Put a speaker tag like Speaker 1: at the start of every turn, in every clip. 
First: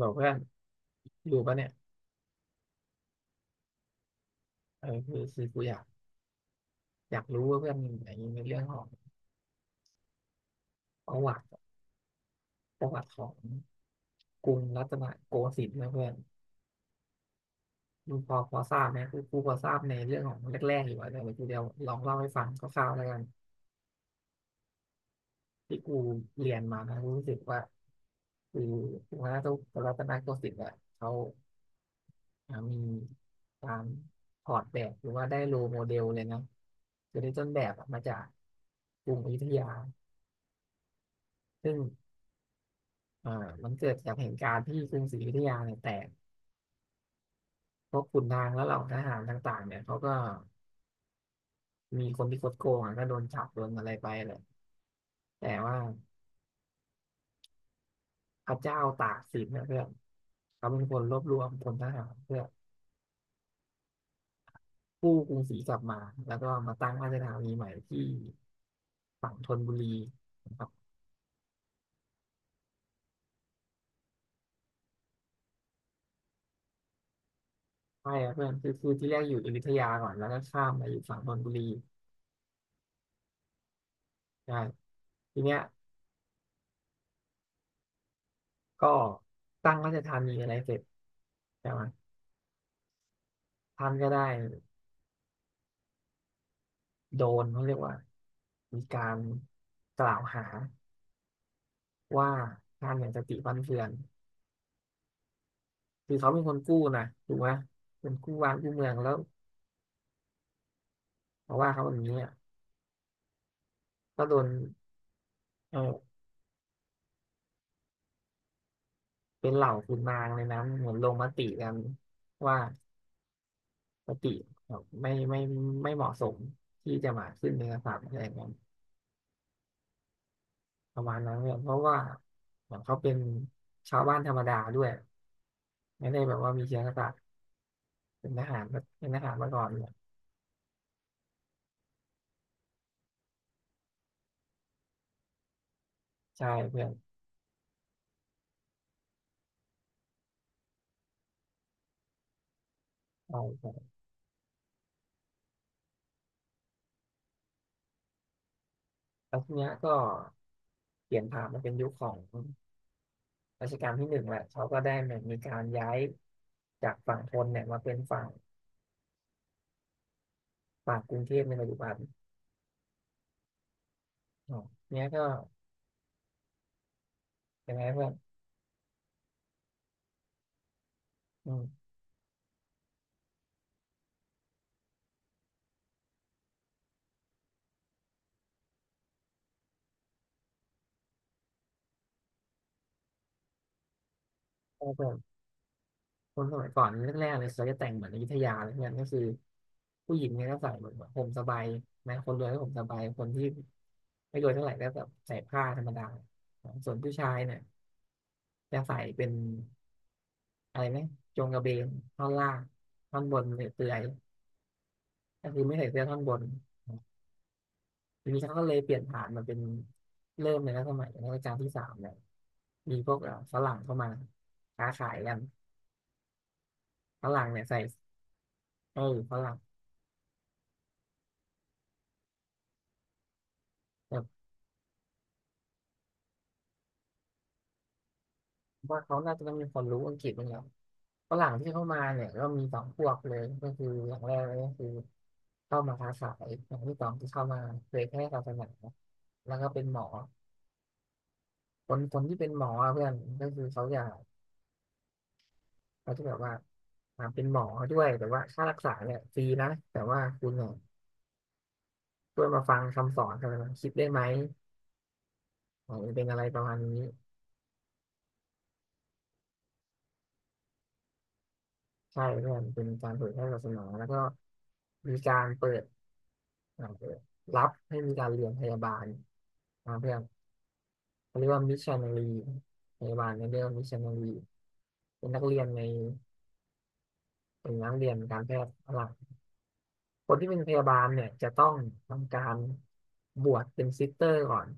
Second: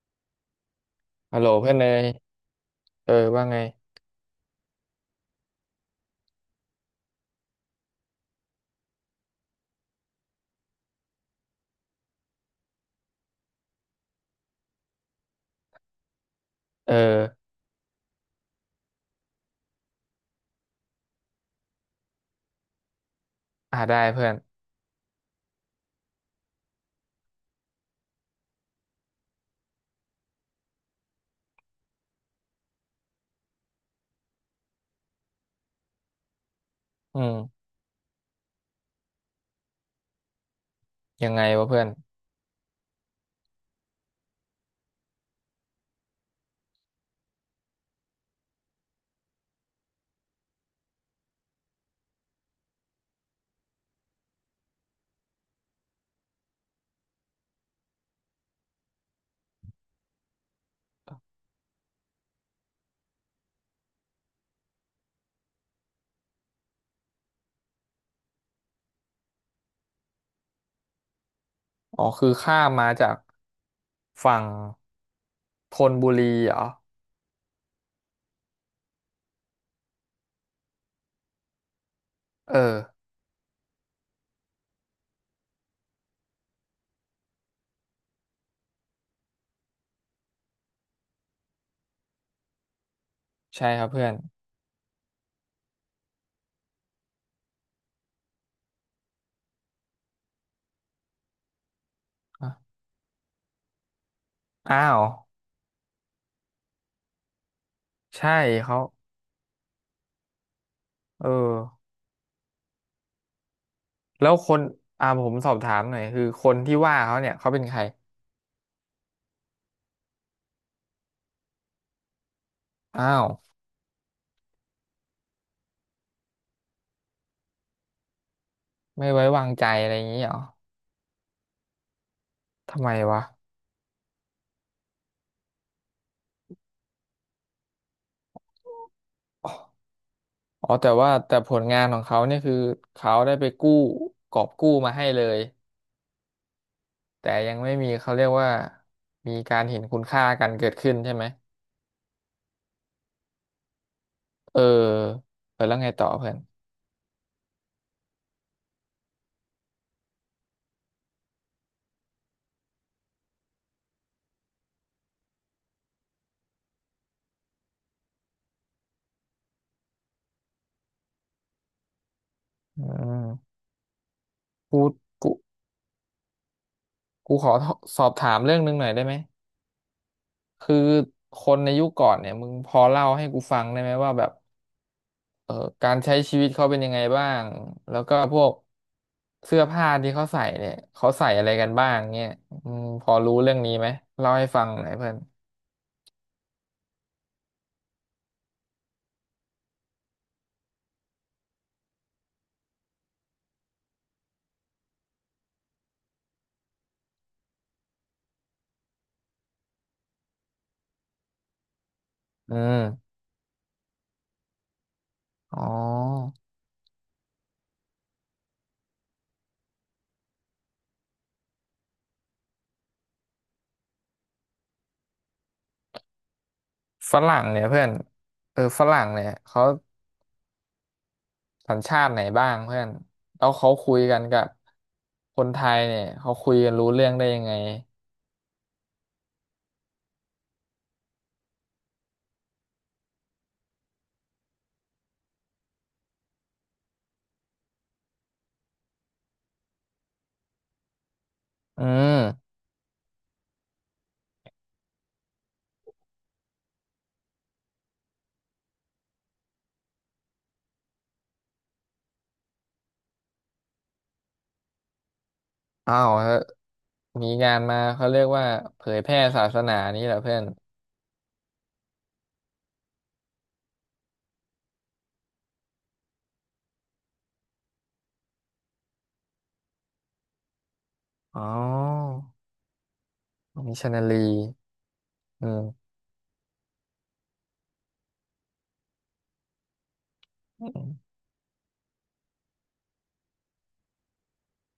Speaker 1: บอกเพื่อนอยู่
Speaker 2: ฮัลโหล
Speaker 1: ปะเนี่ย
Speaker 2: เพื่อนเนยเออว่าไง
Speaker 1: เออคือกูอยากรู้ว่าเพื่อนอย่างนี้ในเรื่องของประวัติประวัติของกรุงรัตนโกสินทร์นะเพื่อน
Speaker 2: เออ
Speaker 1: มึงพอทราบไหมกูพอทราบในเรื่องของแรกๆอยู่อะแต่กูเดี๋ยวลองเล่าให้ฟังคร่าวๆแล้วกัน
Speaker 2: อ่าได้เพื่อน
Speaker 1: ที่กูเรียนมานะกูรู้สึกว่าคือกรุงรัตนโกสินทร์อะเขามีการถอดแบบหรือว่าได้โรลโมเดลเลยนะคื
Speaker 2: อื
Speaker 1: อได้ต้นแบ
Speaker 2: ม
Speaker 1: บอะมาจากกรุงอยุธยา
Speaker 2: ยังไงวะ
Speaker 1: ซึ่ง
Speaker 2: เพื่อน
Speaker 1: อ่ามันเกิดจากเหตุการณ์ที่กรุงศรีอยุธยาเนี่ยแตกพวกขุนนางและเหล่าทหารต่างๆเนี่ยเขาก็มีคนที่คดโกงอ่ะก็โดนจับโดนอะไรไปแหละแต่ว่าพระเจ้าตากสินเนี่ยเพื่อนเขาเป็นคนรวบรวมพลทหารเพื่อกู้กรุงศรีกลับมาแล้วก็มาตั้งราชธานีใหม่ที่ฝั่งธนบุรีนะครับ
Speaker 2: อ๋อคือข้ามมาจากฝั่งธนบุรีเหรอ
Speaker 1: ใช่ครับเพื่อนคือที่แรกอยู่อยุธยาก่อนแล้วก็ข้ามมาอยู่ฝั่งธนบุรี
Speaker 2: เออ
Speaker 1: ใช่ทีเนี้ยก็ตั้งราชธานีอะไรเสร็จใช่ไหม
Speaker 2: ใช่ครับ
Speaker 1: ท่าน
Speaker 2: เพื่
Speaker 1: ก็
Speaker 2: อน
Speaker 1: ได้ โดนเขาเรียกว่ามีการกล่าวหาว่า
Speaker 2: อ่ะ
Speaker 1: ท่านอย่างสติฟั่นเฟือน
Speaker 2: อ้าว
Speaker 1: คือเขาเป็นคนกู้นะถูกไหมเป็น
Speaker 2: ใช่
Speaker 1: กู้วานกู้
Speaker 2: เขา
Speaker 1: เมืองแล้ว
Speaker 2: เออ
Speaker 1: มาว่าเขาแบบนี้อะก็
Speaker 2: แล้
Speaker 1: โด
Speaker 2: ว
Speaker 1: น
Speaker 2: คนผมสอบถา
Speaker 1: เอ
Speaker 2: มหน่อย
Speaker 1: อ
Speaker 2: คือคนที่ว่าเขาเนี่ยเขาเป็นใคร
Speaker 1: เป็นเหล่าขุนนางเลยนะเหมือนลงมติกันว่า
Speaker 2: อ้าว
Speaker 1: สติไม่ไม่ไม่เหมาะสมที่จะมาขึ้นเป็นกษัตริย์อะไรอย่างเงี้ย
Speaker 2: ไม่ไว้วางใจอะไรอย่างนี้เหรอ
Speaker 1: ประมาณนั้นเนี่ยเพราะว่าเหมือ
Speaker 2: ทำ
Speaker 1: น
Speaker 2: ไม
Speaker 1: เขาเป็น
Speaker 2: วะ
Speaker 1: ชาวบ้านธรรมดาด้วยไม่ได้แบบว่ามีเชื้อกษัตริย์เป็นทหารเป็นทหารมาก่อนเนี่ย
Speaker 2: อ๋อแต่ว่าแต่ผลงานของเขาเนี่ยคือเขาได้ไปกู้กอบกู้มาให้เลย
Speaker 1: ใช่เพื่อน
Speaker 2: แต่ยังไม่มีเขาเรียกว่ามีการเห็นคุณค่ากันเกิดขึ้นใช่ไหม
Speaker 1: ใช่ใช่
Speaker 2: เออเออแล้วไงต่อเพื่อน
Speaker 1: แล้วทีเนี้ยก็เปลี่ยนผ่านมาเป็นยุคของรัชกาลที่ 1แหละ เขาก็ได้มีการย้ายจากฝั่งทนเนี่ยมาเป็นฝั่งกรุงเทพในปัจจุบัน
Speaker 2: อืม
Speaker 1: อ๋อ
Speaker 2: กู
Speaker 1: เนี้ยก็
Speaker 2: กูขอ
Speaker 1: เป็นไง
Speaker 2: สอ
Speaker 1: เพื่อ
Speaker 2: บ
Speaker 1: น
Speaker 2: ถามเรื่องหนึงหน่อยได้ไหมคือค
Speaker 1: อื
Speaker 2: น
Speaker 1: ม
Speaker 2: ในยุคก่อนเนี่ยมึงพอเล่าให้กูฟังได้ไหมว่าแบบเออการใช้ชีวิตเขาเป็นยังไงบ้างแล้วก็พวกเสื้อผ้าที่เขาใส่เนี่ยเขาใส่อะไรกันบ้างเนี่ยอืมพอรู้เรื่องนี้ไหมเล่าให้ฟังห
Speaker 1: ก็
Speaker 2: น่อย
Speaker 1: เพื่
Speaker 2: เพื่
Speaker 1: อ
Speaker 2: อน
Speaker 1: นคนสมัยก่อนแรกๆเลยเขาจะแต่งเหมือนอยุธยาเลยเนี่ยก็คือผู้หญิงเนี่ยก็ใส่เหมือนแบบห่มสบายนะคนรวยก็ห่มสบาย คนที่ไม่รวยเท่าไหร่ก็แบบใส่ผ้าธรรมดา ส่วนผู้ชายเนี่ยจะใส่เป็น อะไรไหมโจงกระเบนท่อนล่า
Speaker 2: อื
Speaker 1: ง
Speaker 2: ม
Speaker 1: ท่อนบนเปลือยๆก็
Speaker 2: อ๋อ
Speaker 1: คือไม่ใส่เสื้อท่อนบนทีนี้เขาก็เลยเปลี่ยนผ่านมาเป็นเริ่มในรัชสมัยในรัชกาลที่สามเนี่ยมีพวกฝรั่งเข้ามาค้าขายกัน
Speaker 2: ฝ
Speaker 1: ฝ
Speaker 2: รั่ง
Speaker 1: รั่ง
Speaker 2: เนี่
Speaker 1: เนี่
Speaker 2: ย
Speaker 1: ยใส่
Speaker 2: เพื่อนเออฝ
Speaker 1: เอ
Speaker 2: รั่
Speaker 1: อ
Speaker 2: งเนี่ย
Speaker 1: ฝรั่ง
Speaker 2: เขา สัญชาติไหนบ้างเพื่อนแล้วเขาคุยกั
Speaker 1: แต่
Speaker 2: นกับคนไทยเนี่ยเขาคุยกันรู้เรื่องได้ยังไง
Speaker 1: ว่าเขาน่าจะต้องมีคนรู้อังกฤษบ้างแล้วฝรั่งที่เข้ามาเนี่ยก็มีสองพวกเลยก็คืออย่างแรกเลยก็คือเข้ามาค้าขายอย่างที่สองที่เข้ามาเผยแพร่ศาสนาแล้วก็เป็นหมอ
Speaker 2: อื
Speaker 1: คนที่เป็น
Speaker 2: ม
Speaker 1: หมออะเพื่อนก็คือเขาอยาก เขาจะแบบว่าเป็นหมอด้วยแต่ว่าค่ารักษาเนี่ยฟรีนะแต่ว่าคุณเนี่ยช่วยมาฟังคำสอนกันนะคิดได้ไหม
Speaker 2: อ้า
Speaker 1: มั
Speaker 2: ว
Speaker 1: นเป็น
Speaker 2: เฮ้
Speaker 1: อะ
Speaker 2: ย
Speaker 1: ไรประมาณนี้
Speaker 2: มีงานมาเขาเรียกว่าเผยแพร่ศาสนานี้เหรอเพื่อน
Speaker 1: ใช่เพื่อนเป็นการเผยแพร่ศาสนาแล้วก็มีการเปิดรับให้มีการเรียนพยาบาลเพื่อนเขา
Speaker 2: อ๋อ
Speaker 1: เรียกว่ามิชชันนารีพยาบาลเนี่ยเรียกว่า
Speaker 2: มิช
Speaker 1: มิช
Speaker 2: ชัน
Speaker 1: ชัน
Speaker 2: นา
Speaker 1: นา
Speaker 2: รี
Speaker 1: รีเป็นนัก
Speaker 2: อื
Speaker 1: เรีย
Speaker 2: ม
Speaker 1: นในเป็นนักเรียนการแพทย์หลักคนที่เป็นพยาบาลเนี่ยจะต้องทำการบวชเป็นซิสเตอร์ก่อน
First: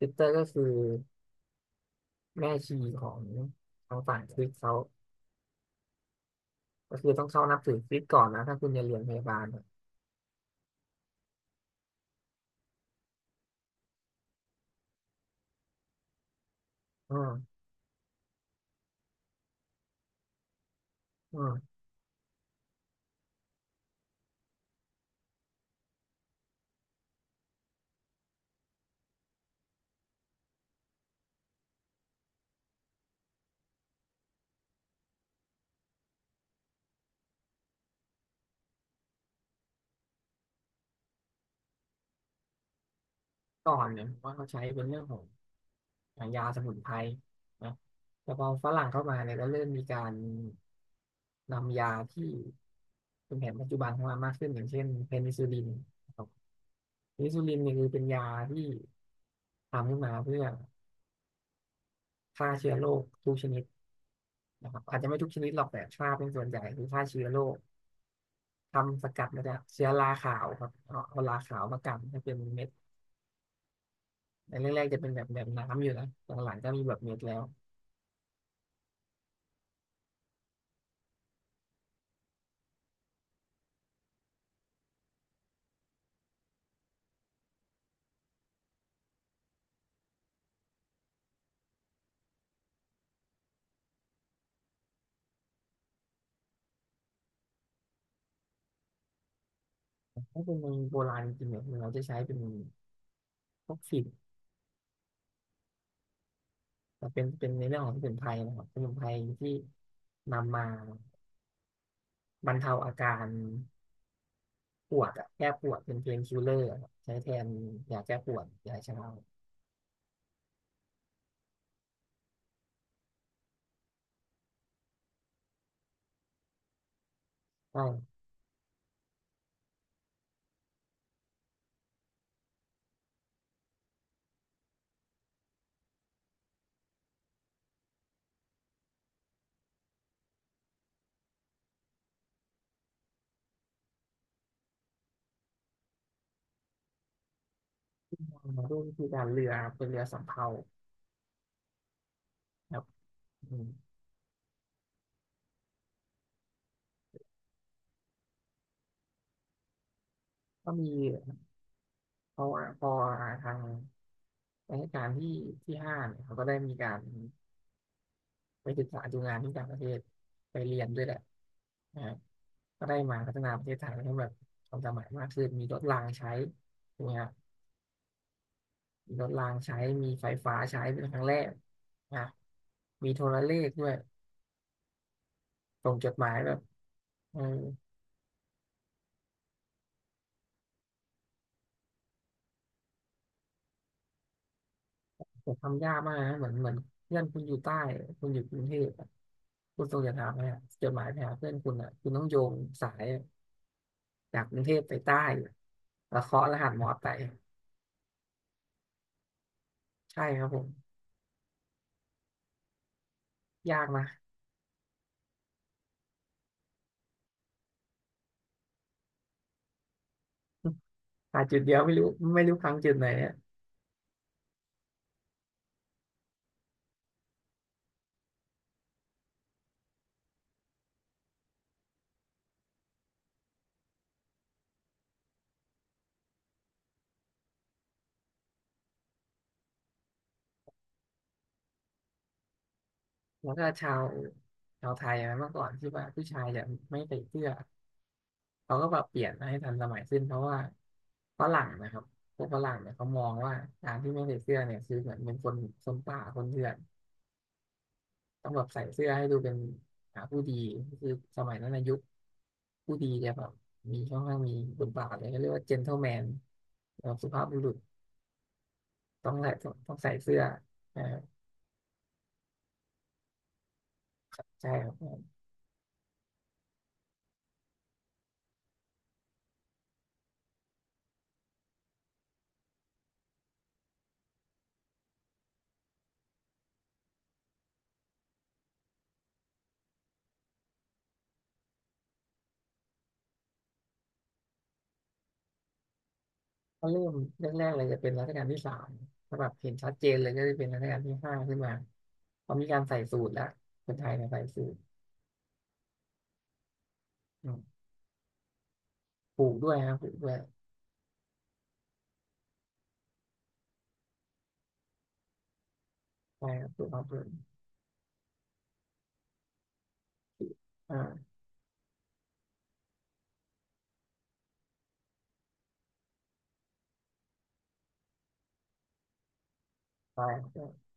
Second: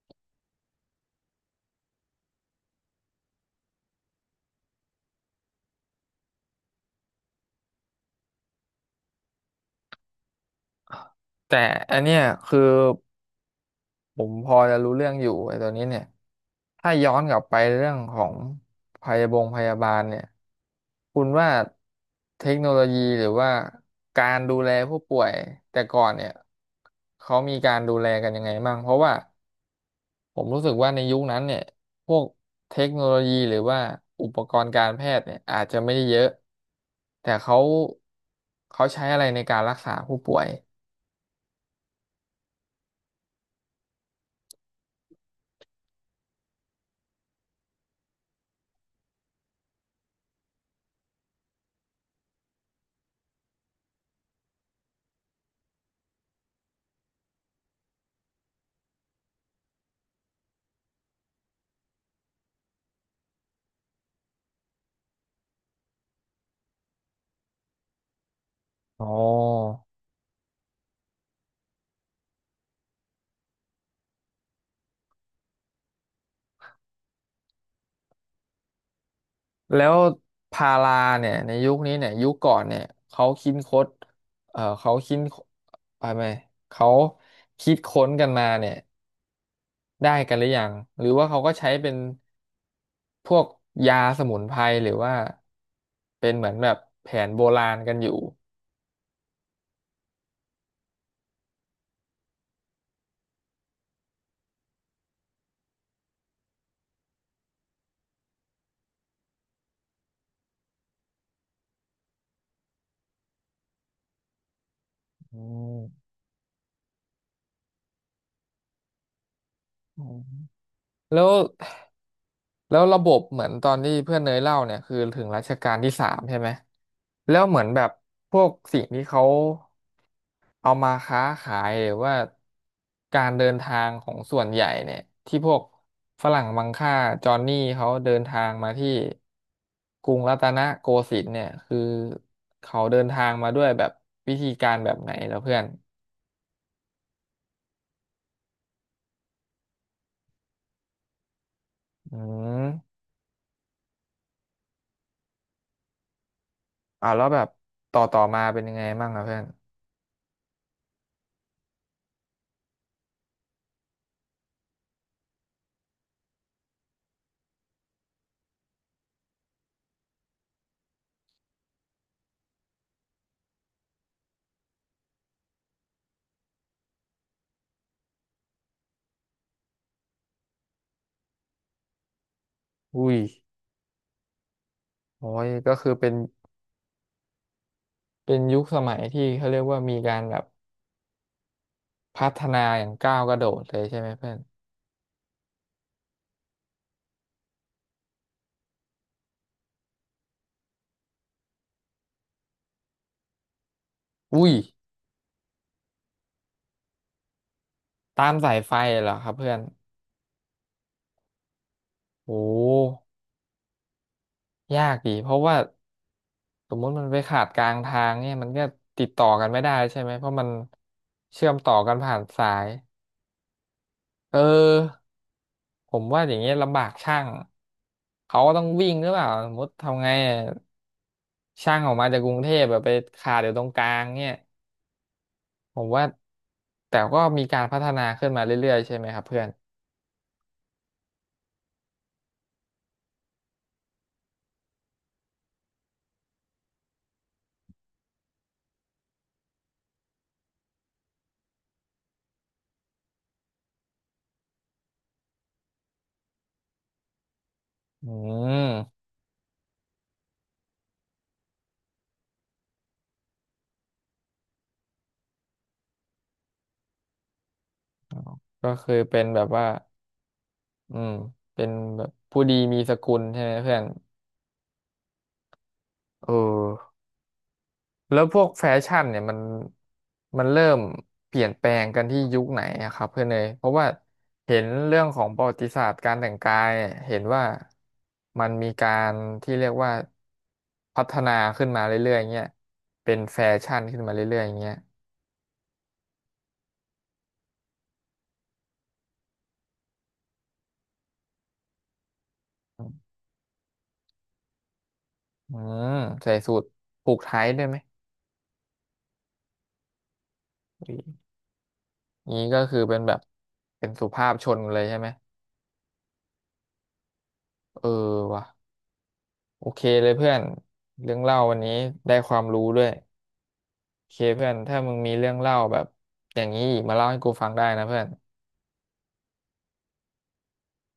Speaker 1: ซิสเตอร์ก็คือ แม่ชีของฝั่งคริสต์เขาก็คือต้องเข้านับถือคริสต์ก่อนนะถ้าคุณจะเรียนพยาบาลอะ
Speaker 2: แต่อันเนี้ยคือ ผมพอจะรู้เรื่องอยู่ไอ้ตัวนี้เนี่ยถ้าย้อ
Speaker 1: อื
Speaker 2: นกลับไป
Speaker 1: ม
Speaker 2: เรื่องของพยาบงพยาบาลเนี่ยคุณ
Speaker 1: อื
Speaker 2: ว่า
Speaker 1: ม
Speaker 2: เทคโนโลยีหรือว่าการดูแลผู้ป่วยแต่ก่อนเนี่ยเขามีการดูแลกันยังไงบ้างเพราะว่าผมรู้สึกว่าในยุคนั้นเนี่ยพวกเทคโนโลยีหรือว่าอุปกรณ์การแพทย์เนี่ยอาจจะไม่ได้เยอะแต่เขาเขาใช้อะไรในการรักษาผู้ป่วย
Speaker 1: ก่อนเนี่ยว่าเขาใช้เป็นเรื่องของยางยาสมุนไพรนะแต่พอฝรั่งเข้ามาเนี่ยก็เริ่มมีการนำยาที่เป็นแผนปัจจุบันเข้ามามากขึ้นอย่างเช่นเพนิซิลลินนะครับเพนิซิลลินเนี่ยคือเป็นยาที่ทำขึ้นมาเพื่อฆ่าเชื้อโรคทุกชนิดนะครับอาจจะไม่ทุกชนิดหรอกแต่ฆ่าเป็นส่วนใหญ่คือฆ่าเชื้อโรค
Speaker 2: อ๋
Speaker 1: ทำส
Speaker 2: อ
Speaker 1: กัดมาจากเชื้อราขาวครับเอาราขาวมากันให้เป็นเม็ดในแรกๆจะเป็นแบบน้ำอยู่นะหลังๆก็มีแบบเม็ดแล้ว
Speaker 2: แล้วพาราเนี่ยในยุคนี้เนี่ยยุคก่อนเนี่ยเขาคิดค้นเขาคิดอะไรไหมเขาคิดค้นกันมาเนี่ยได้กันหรือยังหรือว่าเขาก็ใช้เป็นพวกยาสมุนไพรหรือว่าเป็นเหมือนแบบแผนโบราณกันอยู่
Speaker 1: ถ้าเป็นเมืองโบราณจริงๆเนี่ยเราจะใช้เป็นพวกฝิ่นแต่เป็นในเรื่องของสมุนไพรนะครับสมุนไพรที่นำมาบรรเทาอาการปวดอะ
Speaker 2: อื
Speaker 1: แก้ปวดเป็น
Speaker 2: ม
Speaker 1: เพนคิลเลอร์ใช้แทนยาแก้ปวดยาชา
Speaker 2: อืมแล้วแล้วระบบเหมือนตอนที่เพื่อนเนยเล่าเนี่ยคือถึงรัชกาลที่สามใช่ไหมแล้วเหมือนแบ
Speaker 1: ใช่
Speaker 2: บพวกสิ่งที่เขา เอามาค้าขายหรือว่าการเดินทางของส่วนใหญ่เนี่ยที่พวกฝรั่งมังค่าจอห์นนี่เขาเดินทางมาที่กรุงรัตนโกสินทร์เนี่ยคือเขาเดินทางมาด้วยแบบวิธีการแบบไหนแล้วเพื่อน
Speaker 1: มาด้วยวิธีการเรือเป็นเรือสำเภา
Speaker 2: อื
Speaker 1: ครับ
Speaker 2: ม
Speaker 1: อืม
Speaker 2: อ่าแล้วแบบต่อต่อมาเป็นยังไงบ้างอะเพื่อน
Speaker 1: ก็มีพอพอทาง รัชกาลที่ห้าเนี่ยเขาก็ได้มีการไปศึกษาดูงานที่ต่างประเทศไปเรียนด้วยแหละนะครับก็ได้มาพัฒนาประเทศไทยให้แบบทันสมัยมากขึ้นมีรถรางใช้ถูกไหมครับมีรถรางใช้มีไฟฟ้าใช้เป็นครั้งแรกนะมี
Speaker 2: อุ้ย
Speaker 1: โทรเลขด้วย
Speaker 2: โอ้ยก็คือ
Speaker 1: ส่งจ
Speaker 2: เป็น
Speaker 1: ดหมายแบบเออ
Speaker 2: เป็นยุคสมัยที่เขาเรียกว่ามีการแบบพัฒนาอย่างก้าวกระโดดเลยใช่ไหมเพื่อน
Speaker 1: ผมทำยากมากนะเหมือนเพื่อนคุณอยู่ใต้คุณอยู่กรุงเทพอะคุณส่งจดหมายไปอะจดหมายไปหาเพื่อนคุณอ่ะคุณต้องโยงสาย จาก
Speaker 2: อุ้ย
Speaker 1: กรุงเทพไปใต้แล้วเคาะรหัสมอไป
Speaker 2: ตามสายไฟเหรอครับเพื่อน
Speaker 1: ใช่ครับผม
Speaker 2: โอ้
Speaker 1: ยากนะ
Speaker 2: ยากอีกเพราะว่าสมมติมันไปขาดกลางทางเนี่ยมันก็ติดต่อกันไม่ได้ใช่ไหม เพราะมัน
Speaker 1: หา
Speaker 2: เชื่อม
Speaker 1: จุด
Speaker 2: ต่
Speaker 1: เดี
Speaker 2: อ
Speaker 1: ยว
Speaker 2: กั
Speaker 1: ไม่
Speaker 2: น
Speaker 1: รู้
Speaker 2: ผ่าน
Speaker 1: ไม่
Speaker 2: สา
Speaker 1: รู้
Speaker 2: ย
Speaker 1: พังจุดไหนอะ
Speaker 2: เออผมว่าอย่างเงี้ยลำบากช่างเขาก็ต้องวิ่งหรือเปล่าสมมติทำไงอะช่างออกมาจากกรุงเทพแบบไปขาดอยู่ตรงกลางเนี่ยผมว่าแต่ก็มีการพัฒนาขึ้นมาเรื่อยๆใช่ไหมครับเพื่อน
Speaker 1: แล้วก็ชาวไทยอะเมื่อก่อนที่ว่าผู้ชายจะไม่ใส่เสื้อเขาก็แบบเปลี่ยนให้ทันสมัยขึ้นเพราะว่าฝรั่งนะครับพวกฝรั่งเนี่ยเขามองว่าการที่ไม่ใส่เสื้อเนี่ยคือเหมือนเป็นคนป่า คนเถื่อน
Speaker 2: อื
Speaker 1: ต้องแบบใส่เสื้
Speaker 2: ม
Speaker 1: อให้ดูเป็นหาผู้ดีคือสมัยนั้นนะยุคผู้ดีจะแบบมีค่อนข้างมีบทบาทเลยเขาเรียกว่าเจน t l e m แมนแบบสุภาพบุรุษ
Speaker 2: ก็คือเป็น
Speaker 1: ต้อง
Speaker 2: แบบ
Speaker 1: ใส่
Speaker 2: ว่า
Speaker 1: ต้องใส่เสื้อ
Speaker 2: อื
Speaker 1: อ่า
Speaker 2: มเป็นแบบผู้ดีมีสกุลใช่ไหมเพื่อน
Speaker 1: ใช่ครับ
Speaker 2: เออ แล้วพวกแฟชั่นเนี่ยมันมันเริ่มเปลี่ยนแปลงกันที่ยุคไหนอะครับเพื่อนเนยเพราะว่าเห็นเรื่องของประวัติศาสตร์การแต่งกายเนี่ยเห็นว่ามันมีการที่เรียกว่าพัฒนาขึ้นมาเรื่อยๆเงี้ยเป็นแฟชั่นขึ้นมาเรื่อยๆเงี้ย
Speaker 1: ก็เริ่มแรกๆเลยจะเป็นรัชกาลที่สามถ้าแบบเห็นชัดเจนเลยก็จะเป็นรัชกาลที่ 5ขึ้นมาพอมีการใส่สูทแล้วคนไทยเนี่ยใส่สูท
Speaker 2: อืมใส่สูทผูกไท
Speaker 1: อื
Speaker 2: ด้วยไหม
Speaker 1: มผูกด้วยครับผูกด้วย
Speaker 2: อยนี้ก็คือเป็นแบบเป็นสุภาพชนเลยใช่ไหม
Speaker 1: ใช่ครับผูกาเปลือ
Speaker 2: เออว่ะโอเคเลยเพื่อนเรื่อง
Speaker 1: อ่า
Speaker 2: เล่าวันนี้ได้ความรู้ด้วย โอเคเพื่อนถ้ามึงมีเรื่องเล่าแบบอย่างนี้อีกมาเล่าให้กูฟังได้นะเพื่อน
Speaker 1: ใช่ครับ